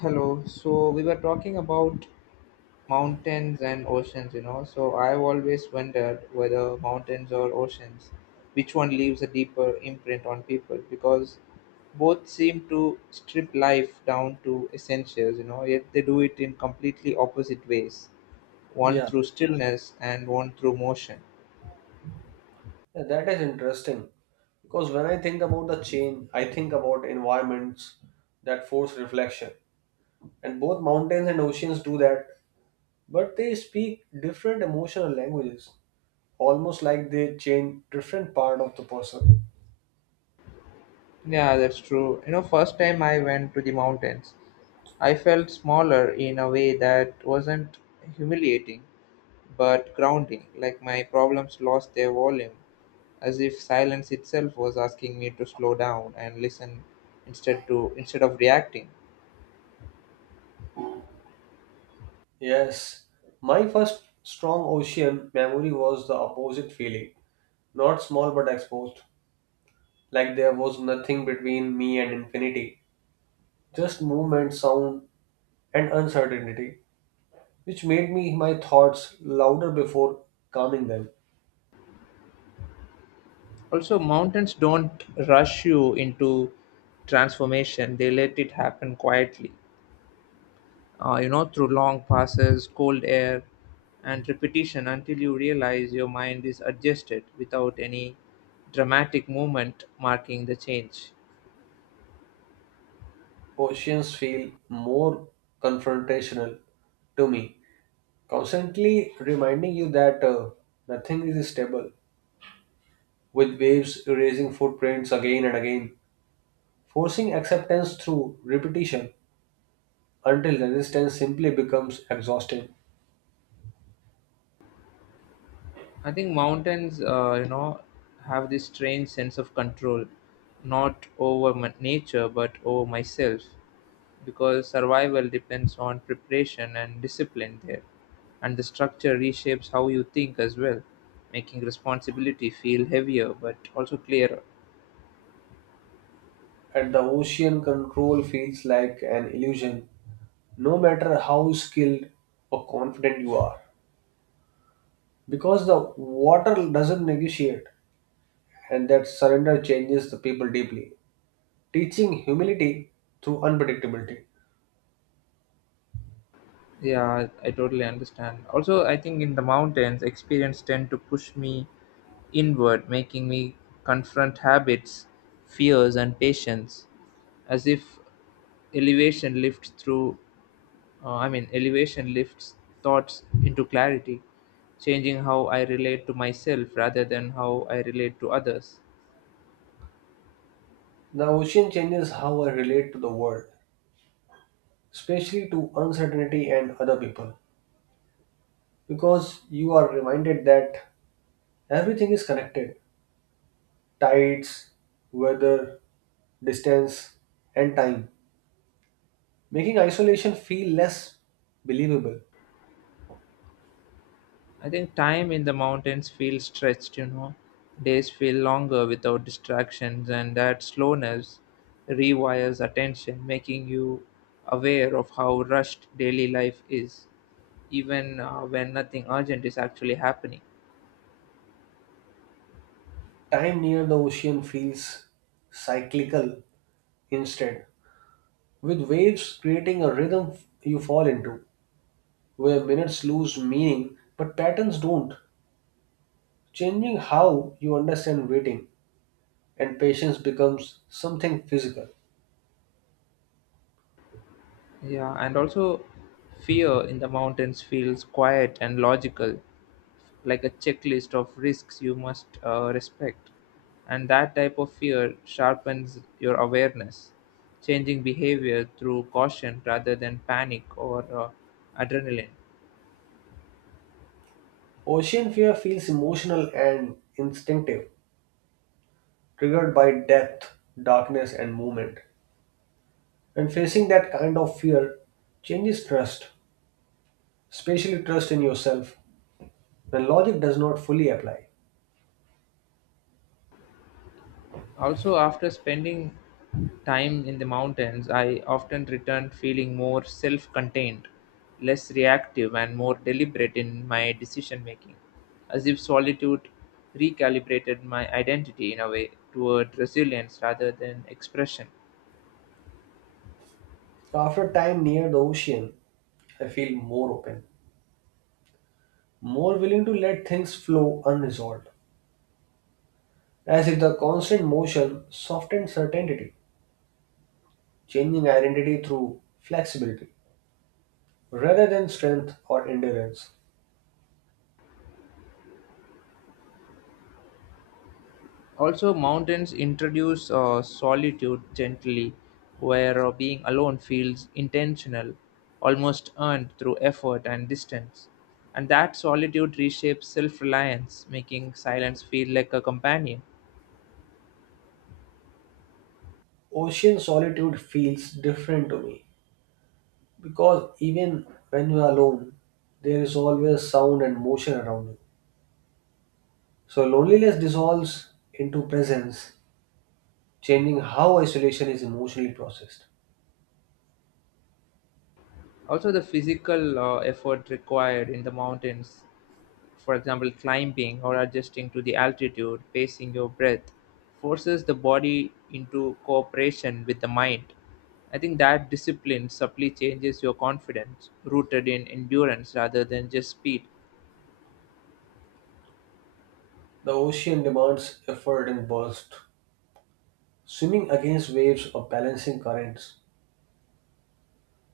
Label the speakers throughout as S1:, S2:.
S1: Hello. So we were talking about mountains and oceans, you know. So I've always wondered whether mountains or oceans, which one leaves a deeper imprint on people because both seem to strip life down to essentials, you know, yet they do it in completely opposite ways. One
S2: Yeah,
S1: through stillness and one through motion.
S2: yeah, that is interesting because when I think about the change, I think about environments that force reflection. And both mountains and oceans do that, but they speak different emotional languages, almost like they change different part of the person.
S1: Yeah, that's true. You know, first time I went to the mountains, I felt smaller in a way that wasn't humiliating but grounding, like my problems lost their volume, as if silence itself was asking me to slow down and listen instead of reacting.
S2: Yes, my first strong ocean memory was the opposite feeling, not small but exposed, like there was nothing between me and infinity, just movement, sound, and uncertainty, which made me my thoughts louder before calming them.
S1: Also, mountains don't rush you into transformation; they let it happen quietly. Through long passes, cold air, and repetition until you realize your mind is adjusted without any dramatic movement marking the change.
S2: Oceans feel more confrontational to me, constantly reminding you that nothing is stable, with waves erasing footprints again and again, forcing acceptance through repetition until resistance simply becomes exhausting.
S1: I think mountains, have this strange sense of control, not over my nature, but over myself, because survival depends on preparation and discipline there. And the structure reshapes how you think as well, making responsibility feel heavier but also clearer.
S2: And the ocean control feels like an illusion no matter how skilled or confident you are because the water doesn't negotiate, and that surrender changes the people deeply, teaching humility through unpredictability.
S1: Yeah, I totally understand. Also, I think in the mountains, experience tend to push me inward, making me confront habits, fears, and patience, as if elevation lifts through. Elevation lifts thoughts into clarity, changing how I relate to myself rather than how I relate to others.
S2: The ocean changes how I relate to the world, especially to uncertainty and other people, because you are reminded that everything is connected: tides, weather, distance, and time, making isolation feel less believable.
S1: I think time in the mountains feels stretched, you know. Days feel longer without distractions, and that slowness rewires attention, making you aware of how rushed daily life is, even when nothing urgent is actually happening.
S2: Time near the ocean feels cyclical instead, with waves creating a rhythm you fall into, where minutes lose meaning but patterns don't, changing how you understand waiting, and patience becomes something physical.
S1: Yeah, and also fear in the mountains feels quiet and logical, like a checklist of risks you must respect. And that type of fear sharpens your awareness, changing behavior through caution rather than panic or adrenaline.
S2: Ocean fear feels emotional and instinctive, triggered by depth, darkness, and movement. And facing that kind of fear changes trust, especially trust in yourself, when logic does not fully apply.
S1: Also, after spending time in the mountains, I often returned feeling more self contained, less reactive, and more deliberate in my decision making, as if solitude recalibrated my identity in a way toward resilience rather than expression.
S2: After time near the ocean, I feel more open, more willing to let things flow unresolved, as if the constant motion softened certainty, changing identity through flexibility rather than strength or endurance.
S1: Also, mountains introduce solitude gently, where being alone feels intentional, almost earned through effort and distance. And that solitude reshapes self reliance, making silence feel like a companion.
S2: Ocean solitude feels different to me because even when you are alone, there is always sound and motion around you. So loneliness dissolves into presence, changing how isolation is emotionally processed.
S1: Also, the physical effort required in the mountains, for example climbing or adjusting to the altitude, pacing your breath, forces the body into cooperation with the mind. I think that discipline subtly changes your confidence, rooted in endurance rather than just speed.
S2: The ocean demands effort and burst, swimming against waves or balancing currents,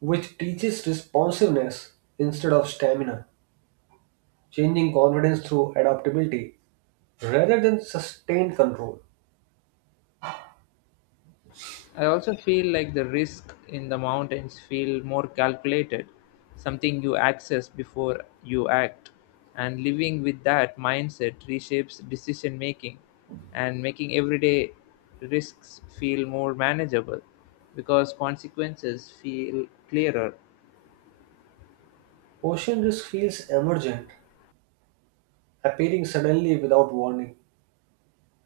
S2: which teaches responsiveness instead of stamina, changing confidence through adaptability rather than sustained control.
S1: I also feel like the risk in the mountains feel more calculated, something you access before you act. And living with that mindset reshapes decision making and making everyday risks feel more manageable because consequences feel clearer.
S2: Ocean risk feels emergent, appearing suddenly without warning,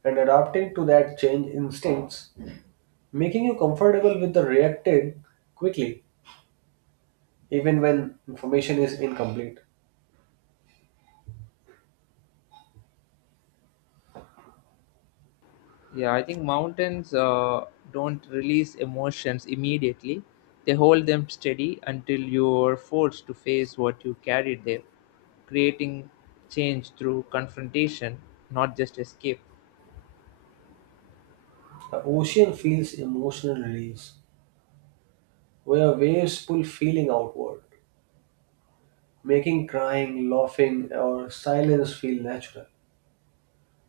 S2: and adapting to that change instincts, making you comfortable with the reacting quickly, even when information is incomplete.
S1: Yeah, I think mountains don't release emotions immediately. They hold them steady until you're forced to face what you carried there, creating change through confrontation, not just escape.
S2: The ocean feels emotional release, where waves pull feeling outward, making crying, laughing, or silence feel natural,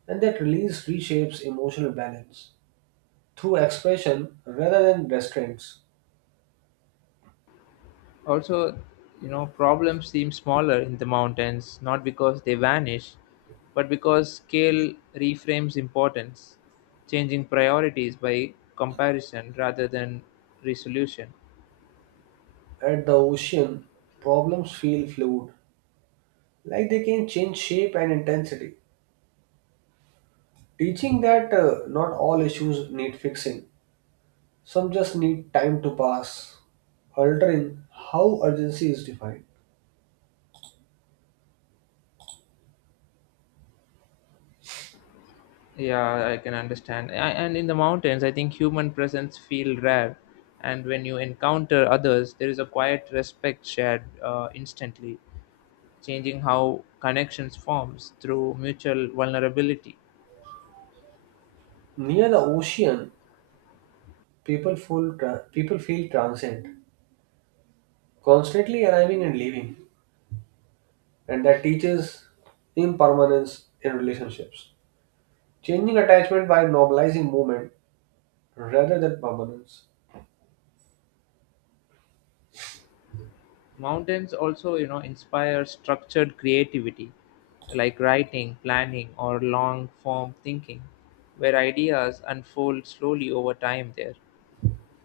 S2: and that release reshapes emotional balance through expression rather than restraints.
S1: Also, you know, problems seem smaller in the mountains, not because they vanish, but because scale reframes importance, changing priorities by comparison rather than resolution.
S2: At the ocean, problems feel fluid, like they can change shape and intensity, teaching that not all issues need fixing, some just need time to pass, altering how urgency is defined.
S1: Yeah, I can understand. And in the mountains, I think human presence feel rare, and when you encounter others, there is a quiet respect shared instantly, changing how connections forms through mutual vulnerability.
S2: Near the ocean, people feel transient, constantly arriving and leaving, and that teaches impermanence in relationships, changing attachment by normalizing movement rather than permanence.
S1: Mountains also, you know, inspire structured creativity, like writing, planning, or long form thinking, where ideas unfold slowly over time there,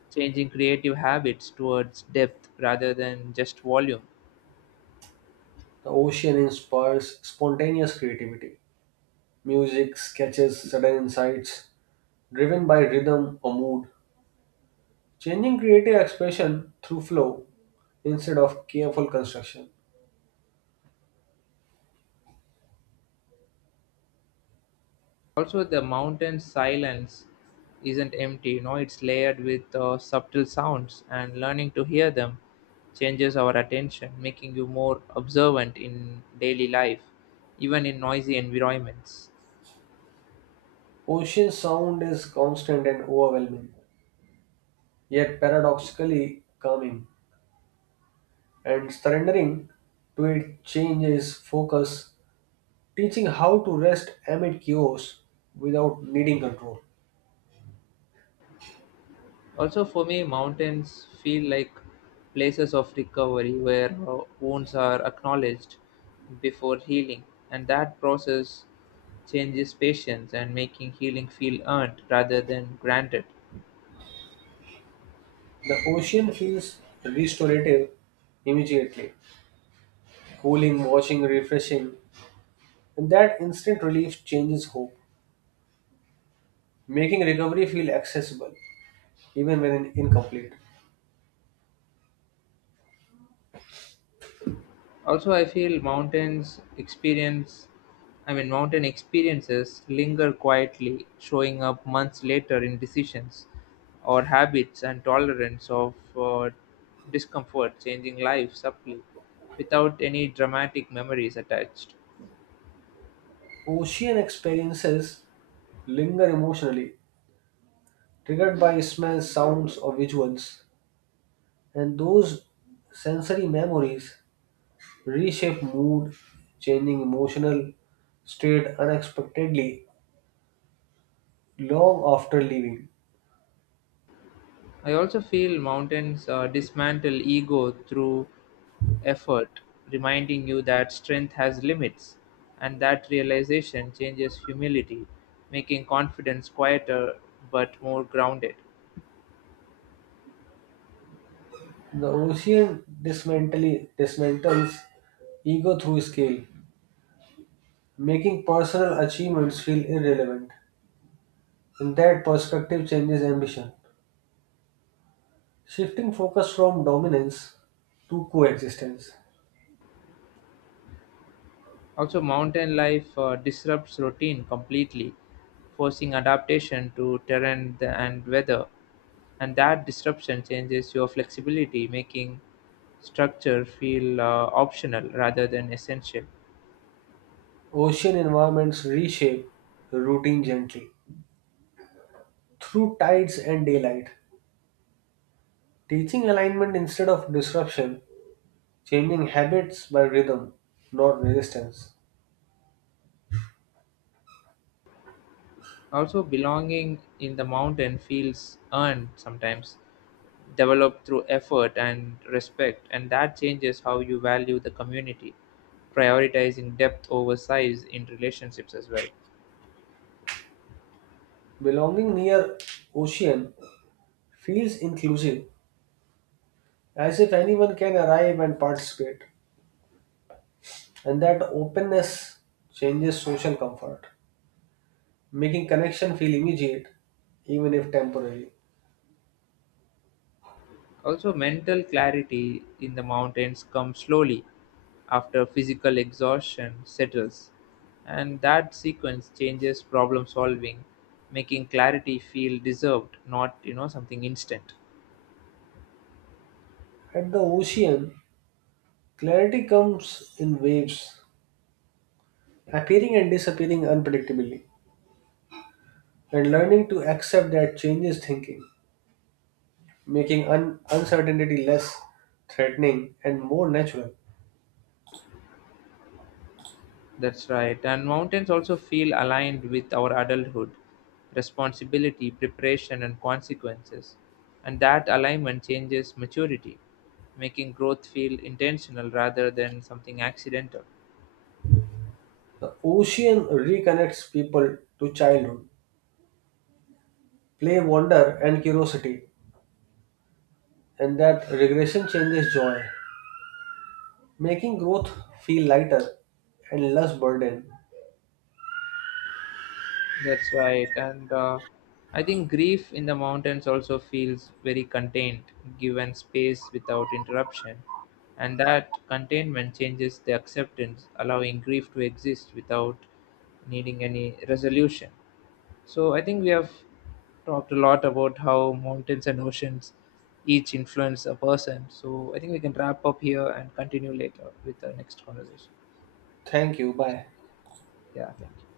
S1: changing creative habits towards depth rather than just volume.
S2: The ocean inspires spontaneous creativity: music, sketches, sudden insights, driven by rhythm or mood, changing creative expression through flow instead of careful construction.
S1: Also, the mountain silence isn't empty, you know, it's layered with subtle sounds, and learning to hear them changes our attention, making you more observant in daily life, even in noisy environments.
S2: Ocean sound is constant and overwhelming, yet paradoxically calming, and surrendering to it changes focus, teaching how to rest amid chaos without needing control.
S1: Also, for me, mountains feel like places of recovery where wounds are acknowledged before healing, and that process changes patience and making healing feel earned rather than granted.
S2: The ocean feels restorative immediately, cooling, washing, refreshing, and that instant relief changes hope, making recovery feel accessible even when incomplete.
S1: Also, I feel mountains experience, I mean, mountain experiences linger quietly, showing up months later in decisions or habits and tolerance of discomfort, changing life subtly without any dramatic memories attached.
S2: Ocean experiences linger emotionally, triggered by smells, sounds, or visuals, and those sensory memories reshape mood, changing emotional state unexpectedly long after leaving.
S1: I also feel mountains dismantle ego through effort, reminding you that strength has limits, and that realization changes humility, making confidence quieter but more grounded.
S2: The dismantles ego through scale, making personal achievements feel irrelevant. In that perspective changes ambition, shifting focus from dominance to coexistence.
S1: Also, mountain life disrupts routine completely, forcing adaptation to terrain and weather, and that disruption changes your flexibility, making structure feel optional rather than essential.
S2: Ocean environments reshape routine gently through tides and daylight, teaching alignment instead of disruption, changing habits by rhythm, not resistance.
S1: Also, belonging in the mountain feels earned sometimes, developed through effort and respect, and that changes how you value the community, prioritizing depth over size in relationships as well.
S2: Belonging near ocean feels inclusive, as if anyone can arrive and participate. And that openness changes social comfort, making connection feel immediate, even if temporary.
S1: Also, mental clarity in the mountains comes slowly after physical exhaustion settles, and that sequence changes problem solving, making clarity feel deserved, not you know something instant.
S2: At the ocean, clarity comes in waves, appearing and disappearing unpredictably, and learning to accept that changes thinking, making uncertainty less threatening and more natural.
S1: That's right. And mountains also feel aligned with our adulthood, responsibility, preparation, and consequences. And that alignment changes maturity, making growth feel intentional rather than something accidental.
S2: The ocean reconnects people to childhood, play, wonder, and curiosity, and that regression changes joy, making growth feel lighter and less burden.
S1: That's right. And I think grief in the mountains also feels very contained, given space without interruption. And that containment changes the acceptance, allowing grief to exist without needing any resolution. So I think we have talked a lot about how mountains and oceans each influence a person. So I think we can wrap up here and continue later with the next conversation.
S2: Thank you. Bye.
S1: Yeah, thank you.